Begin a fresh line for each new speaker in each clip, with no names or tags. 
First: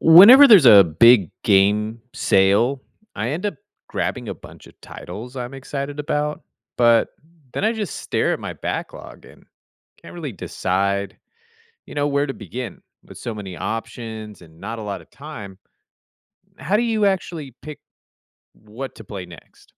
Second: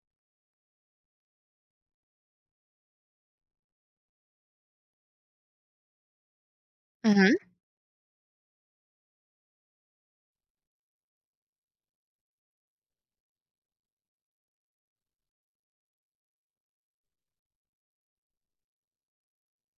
Whenever there's a big game sale, I end up grabbing a bunch of titles I'm excited about, but
Hmm.
then I just stare at my backlog and can't really decide, where to begin with so many options and not a lot of time. How do you actually pick what to play next?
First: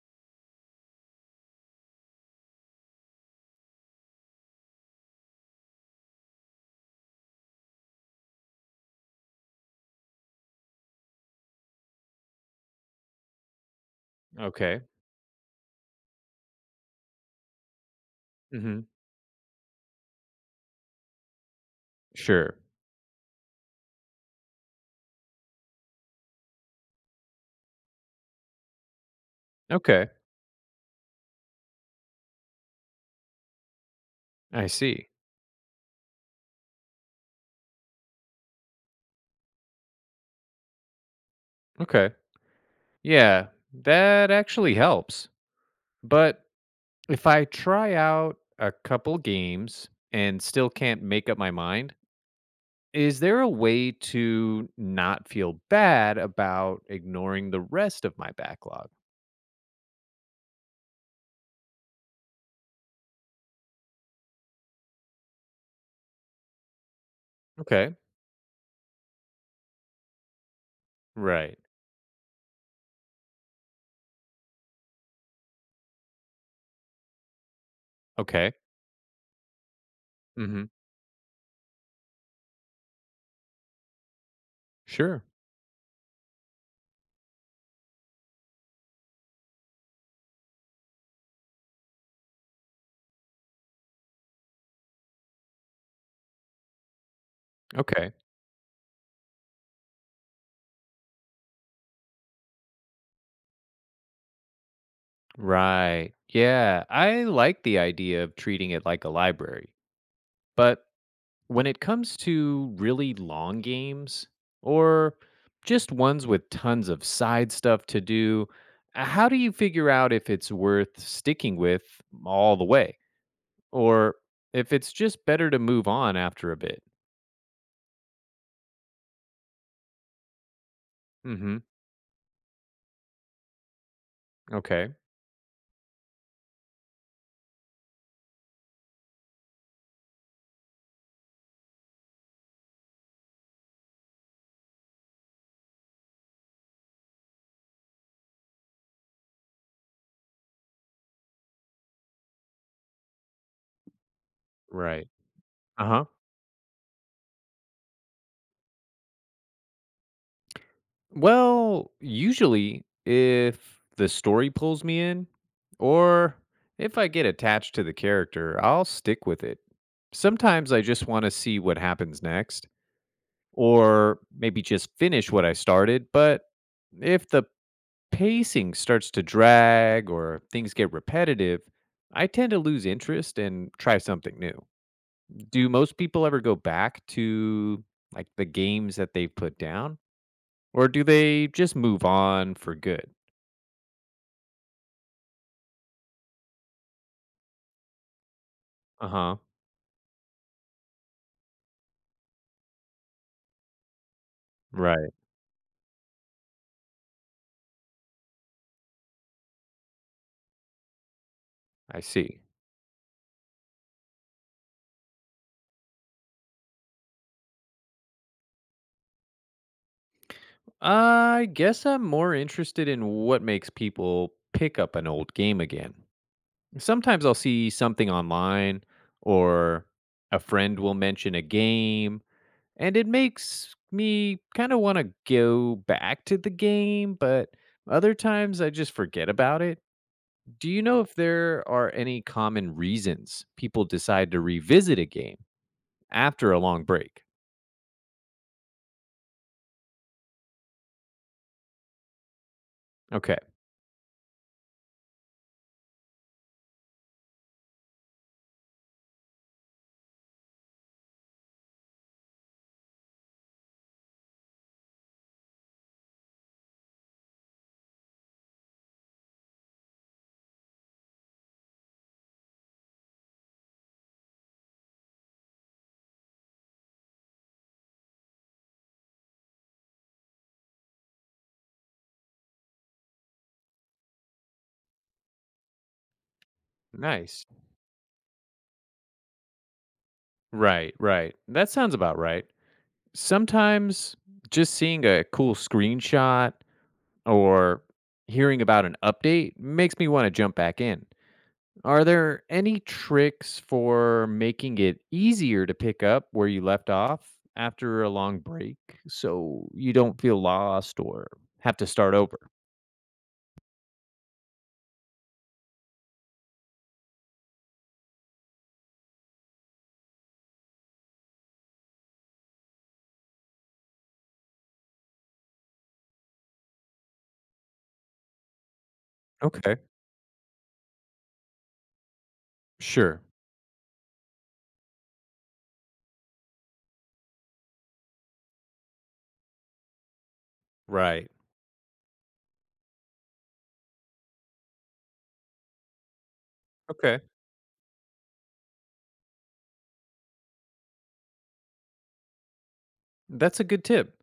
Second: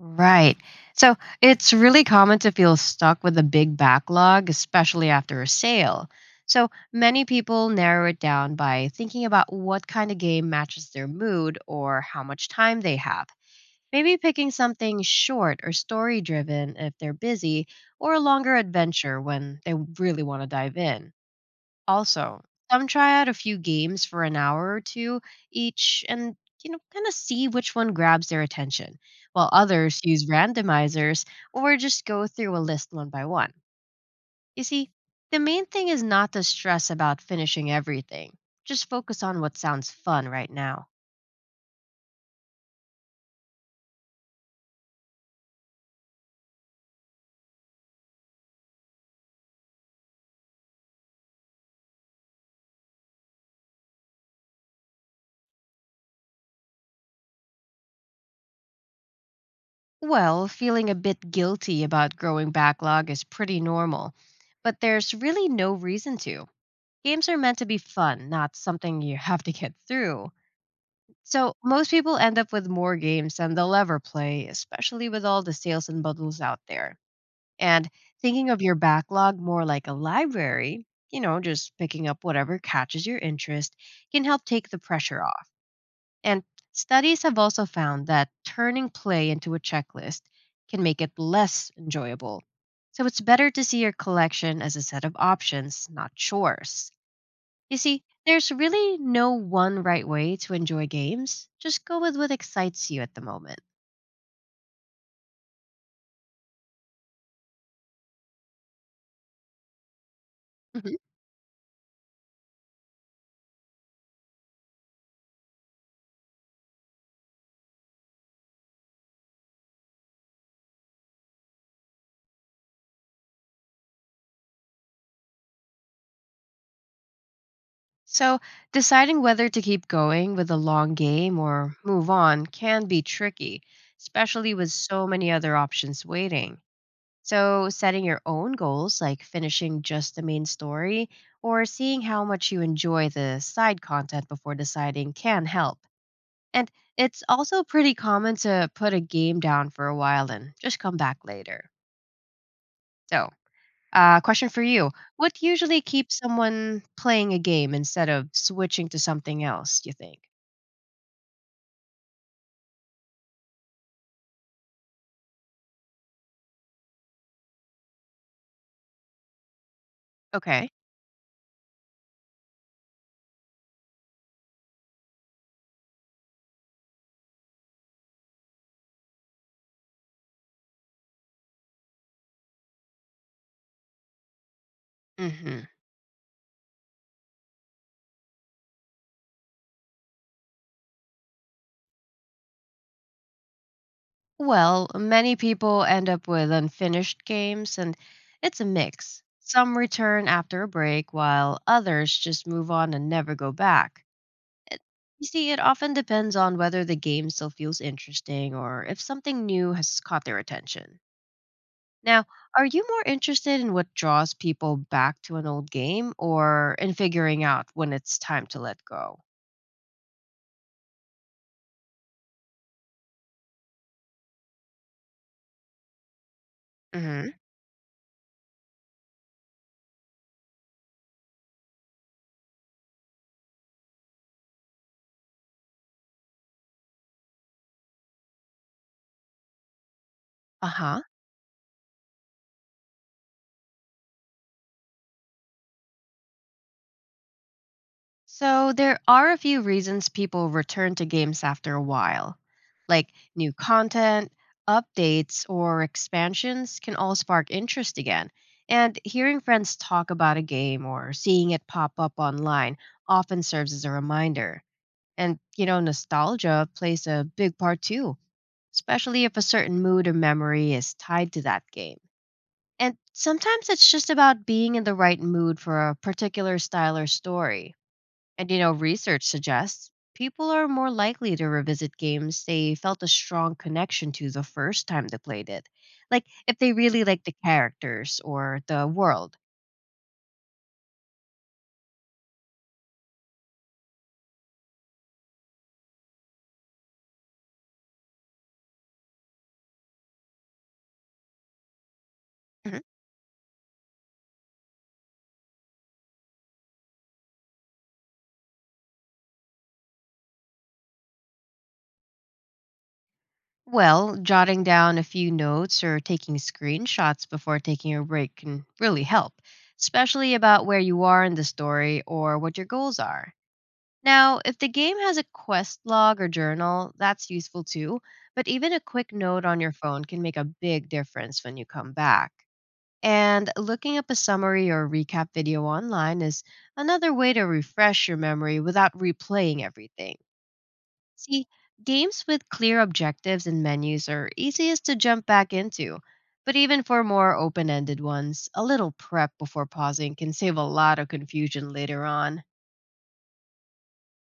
Right. So it's really common to feel stuck with a big backlog, especially after a sale. So many people narrow it down by thinking about what kind of game matches their mood or how much time they have. Maybe picking
Okay.
something short or story driven if they're busy, or a longer
Hmm.
adventure when they really want to dive in. Also,
Sure.
some try out a few games for an hour or two each and you know kind of see which one grabs their attention, while others
Okay.
use randomizers or just go through a list one by one. You
I
see,
see.
the main thing is not to stress about finishing everything. Just focus on what sounds fun right now.
Okay. Yeah, that actually helps. But If I try out a couple games and still can't make up my mind, is there a way to not feel bad about ignoring the rest of my backlog?
Well, feeling a bit guilty about growing backlog is pretty normal, but there's really no reason to. Games are meant to be
Okay.
fun, not something you have to get through. So
Right.
most people end up with more games than they'll ever play, especially with all the sales and bundles out there. And thinking
Okay.
of your backlog more like a
Hmm.
library, you know, just picking up whatever catches your interest can help take the pressure
Sure.
off. And studies have also found that turning play into a checklist can make it less enjoyable. So it's better to see your collection as a set of options, not chores. You see,
Okay.
there's really no one right way to enjoy games. Just go with what excites you at the moment.
Right. Yeah. I like the idea of treating it like a library, but
Mhm.
When it comes to really long games or just ones with tons of side stuff to do, how do you figure out if it's worth sticking with all the way or if it's just better to move on after a bit?
So, deciding whether to keep going with a long game
Mhm.
or move on can be tricky, especially with
Okay.
so many other options waiting. So, setting your own goals, like finishing just the main story or seeing how much you enjoy the side content before deciding, can help. And it's also pretty common to put a game down for a while and just come back later. So, question for you.
Right.
What usually
Uh-huh.
keeps someone playing a game instead of switching to something else, do you think?
Well, usually if the story pulls me in or if I get attached to the character, I'll stick with it.
Okay.
Sometimes I just want to see what happens next or maybe just finish what I started. But if the pacing starts to drag or things get repetitive, I tend to lose interest and try something new.
hmm
Do most people ever go back to like the games that they have put down or do they just move on for good?
Well, many people end up with unfinished games, and it's a mix.
Uh-huh.
Some return after a break, while others just move on and never go back. It,
Right.
you see, it often depends on whether the game still feels interesting or if something new has caught their attention.
I
Now,
see.
are you more interested in what draws people back to an old game or in figuring out when it's time to let go?
I guess I'm more interested in what makes people pick up an old game again. Sometimes
Hmm.
I'll see something online or a friend will mention a game, and it makes me kind of want to go back to the game, but other times I just forget about it.
Uh
Do you know
huh.
if there are any common reasons people decide to revisit a game after a long break?
So, there are a few reasons people return to games after a while, like
Okay,
new content, updates, or expansions can all spark interest again. And hearing friends talk about a game or seeing it pop up online often serves as a reminder. And, you know, nostalgia plays a big part too especially if a certain mood or memory is tied to that game. And sometimes it's just about being in the right mood for a particular style or story. And you know, research suggests people are more likely to revisit games they felt a strong connection to the first time they played it. Like if they really like the
nice.
characters or the world.
Right, right. That sounds about right. Sometimes just seeing a cool screenshot or hearing about an update makes me want to jump back in. Are there any tricks for making it easier to pick up where you left off after a long break so you don't feel lost or have to start over?
Well, jotting down a few notes or taking screenshots before taking a break can really help, especially about where you are in the story or what your goals are. Now, if the game has a quest log or journal, that's useful too, but even a quick note on your
Okay,
phone can make a big difference when you come back.
sure.
And looking up a summary or recap video online is another way to refresh your memory without replaying everything.
Right.
See, games with clear objectives and menus are easiest to jump back into, but even for
Okay.
more open ended ones, a little prep before pausing can save a lot of confusion later on.
That's a good tip.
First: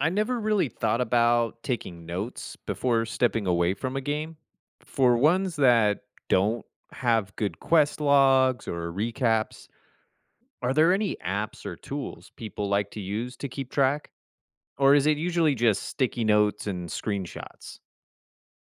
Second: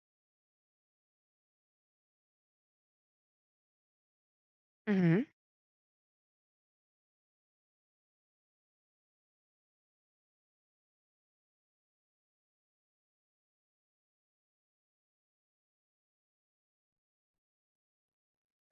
I never really thought about taking notes before stepping away from a game. For
Hmm.
ones that don't have good quest logs or recaps, Are there any apps or tools people like to use to keep track? Or is it usually just sticky notes and screenshots?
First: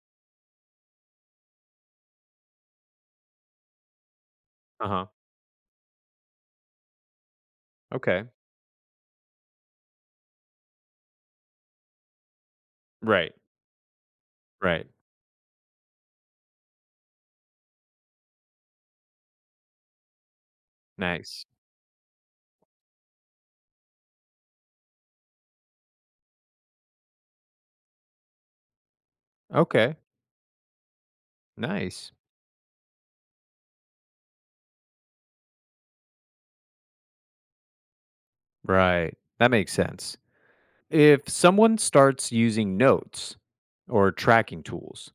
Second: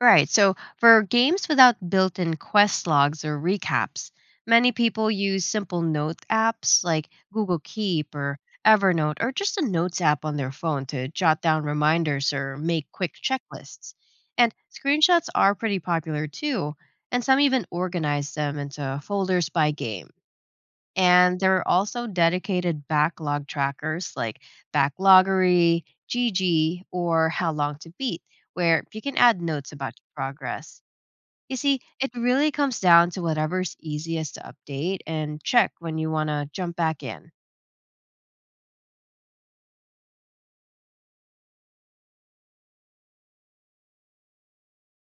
Right. So for games without built in quest logs or recaps, many
Uh huh.
people use simple note apps like Google Keep
Okay.
or Evernote or just a notes app on their phone to jot down reminders or make quick
Right.
checklists. And
Right.
screenshots are pretty popular too, and some even organize them into folders by game. And
Nice.
there are also dedicated backlog trackers like Backloggery, Gigi, or How Long to Beat, where you can add notes about
Okay.
your progress. You see,
Nice.
it really comes down to whatever's easiest to update and check when you want to jump back in.
Right. That makes sense. If someone starts using notes or tracking tools,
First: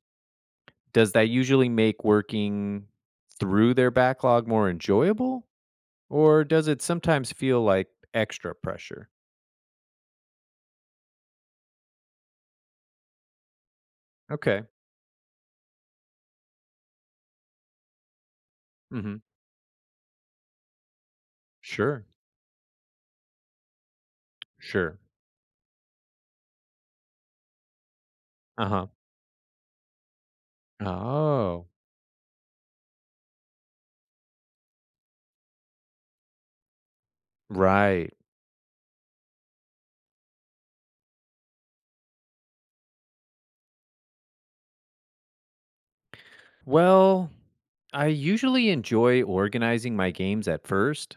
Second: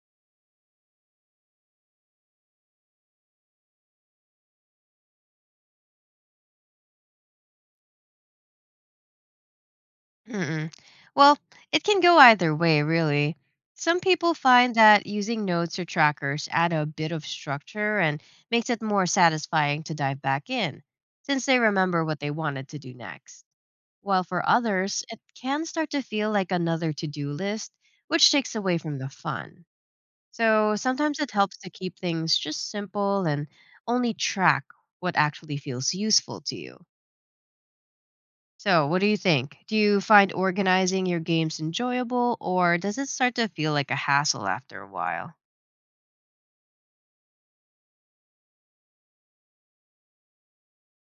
does that usually make working through their backlog more enjoyable? Or does it sometimes feel like extra pressure?
Mm-mm. Well, it can go either way, really. Some people
Okay.
find that using notes or trackers add a bit of structure and makes it
Mm
more
hmm.
satisfying to dive back in, since they remember
Sure.
what they wanted to do next. While for
Sure.
others, it can start to feel like another to do list, which takes
Uh
away
huh.
from the fun. So sometimes it helps
Oh,
to keep things just simple and only track what actually feels useful to you.
right.
So, what do you think? Do you find organizing your games enjoyable, or does it start to feel like a hassle after a while?
Well, I usually enjoy organizing my games at first,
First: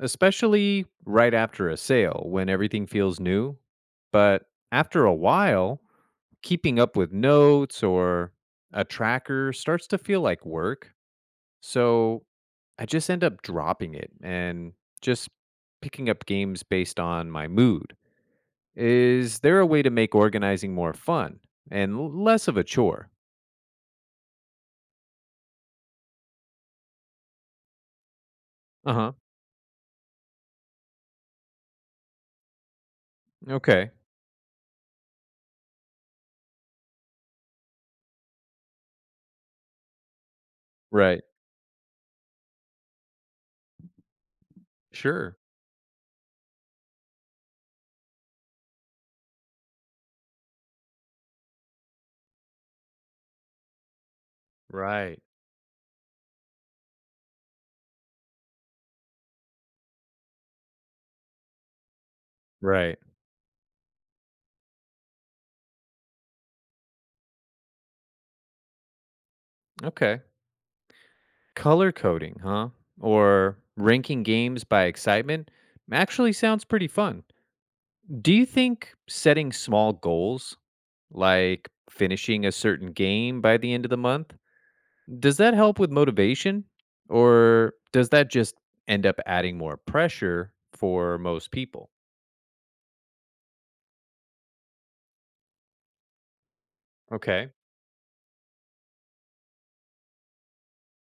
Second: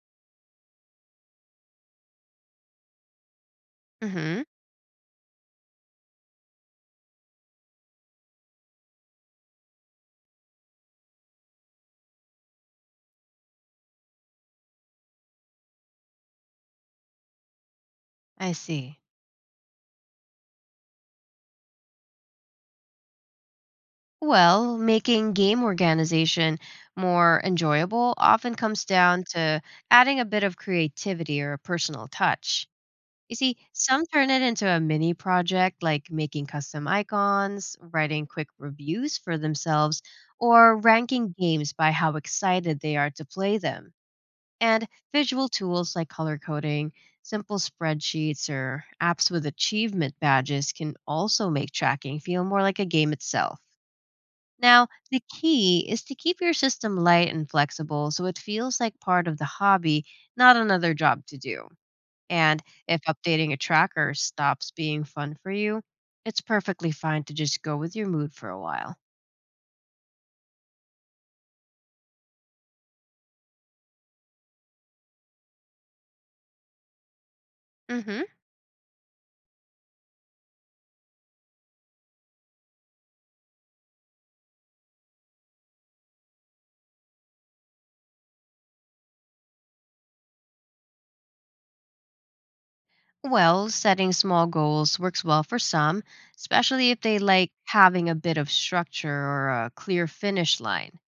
especially right after a sale when everything feels new.
Hmm.
But after a while, keeping up with notes or a tracker starts to feel like work. So I just end up dropping it and just picking up games based on my mood.
I see.
Is there a way to make organizing more fun and less of a chore?
Well, making game organization more enjoyable often comes
Uh huh.
down to adding a bit of creativity or a personal touch. You see,
Okay.
some turn it into a mini project like making custom icons, writing quick reviews for themselves, or
Right.
ranking games by how excited they are to play them. And
Sure.
visual tools like color coding, simple spreadsheets, or apps with achievement badges can also make tracking feel more like a game itself. Now, the
Right.
key is to keep your system light and flexible so it feels like part of the hobby, not another job to do. And
Right.
if updating a tracker stops being fun for you, it's perfectly fine to just go with your mood for a while.
Okay. Color coding, huh? Or ranking games by excitement actually sounds pretty fun.
Mm-hmm.
Do you think setting small goals, like finishing a certain game by the end of the month, does that help with motivation? Or does that just end up adding more pressure for most people?
Well, setting small goals works well for some, especially if they like
Okay.
having a bit of structure or a clear finish line.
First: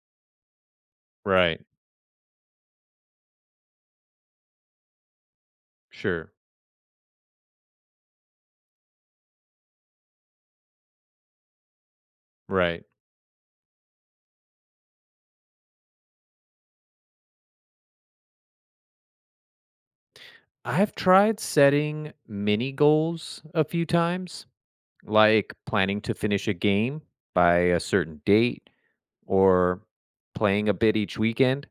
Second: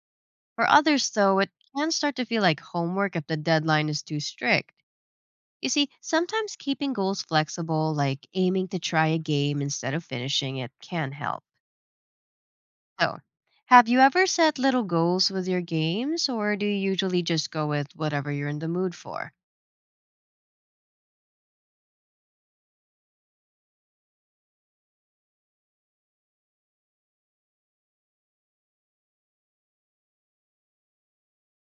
For others, though, it
Right.
can start to feel like homework if the deadline is too strict. You see,
Sure.
sometimes keeping goals flexible, like aiming to try a game instead of finishing it, can help.
Right.
So, have you ever set little goals with your games, or do you usually just go with whatever you're in the mood for?
I've tried setting mini goals a few times like planning to finish a game by a certain date or playing a bit each weekend.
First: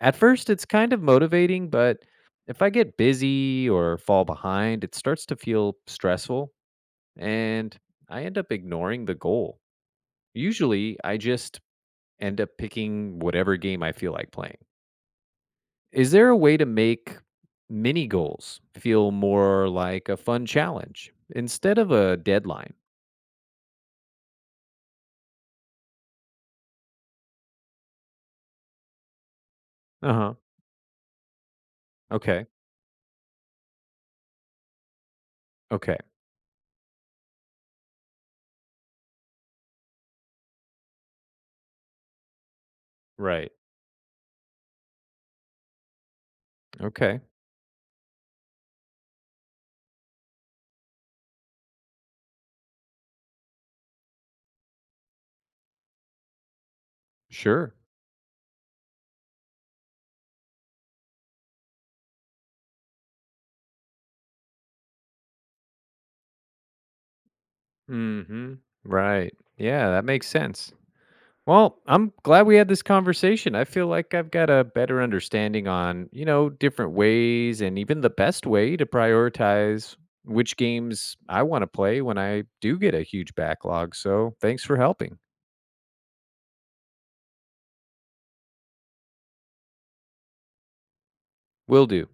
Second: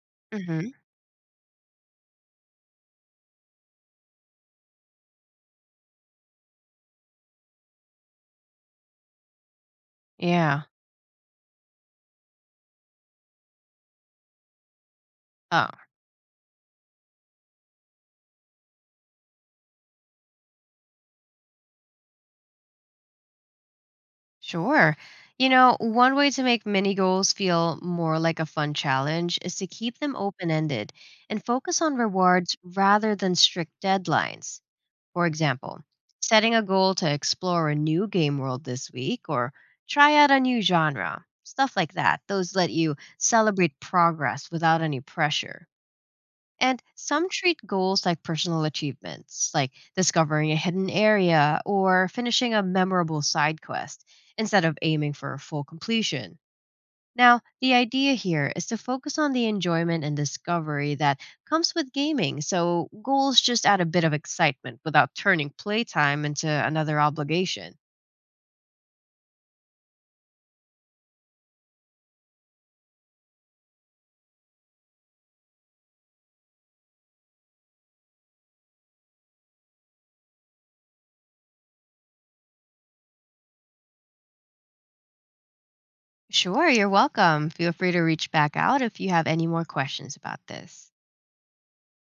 At first, it's
Hmm.
kind of motivating, but if I get busy or fall behind, it starts to feel stressful and I end up ignoring the goal.
Yeah.
Usually, I just end up picking whatever game I feel like playing.
Oh,
Is there a way to make mini goals feel more like a fun challenge instead of a deadline?
sure. You know, one way to make mini goals feel more like a fun challenge is to keep
Uh
them
huh.
open ended and focus on
Okay.
rewards rather than strict deadlines. For example,
Okay.
setting a goal to explore a new game world this week or try out a new genre, stuff like that. Those let you
Right.
celebrate progress without any pressure. And
Okay.
some treat goals like personal achievements, like discovering a hidden area or finishing a memorable side quest, instead of aiming for full completion. Now,
Sure.
the idea here is to focus on the enjoyment and discovery that comes with gaming, so goals just add a bit of excitement without turning playtime into another obligation.
Hmm. Right. Yeah, that makes sense. Well, I'm glad we had this conversation. I feel like I've got a better understanding on, different ways and even the best way to prioritize which games I want to play when I do get a huge backlog. So thanks for helping.
Sure, you're welcome. Feel free to reach back out if you have any more questions about this.
Will do.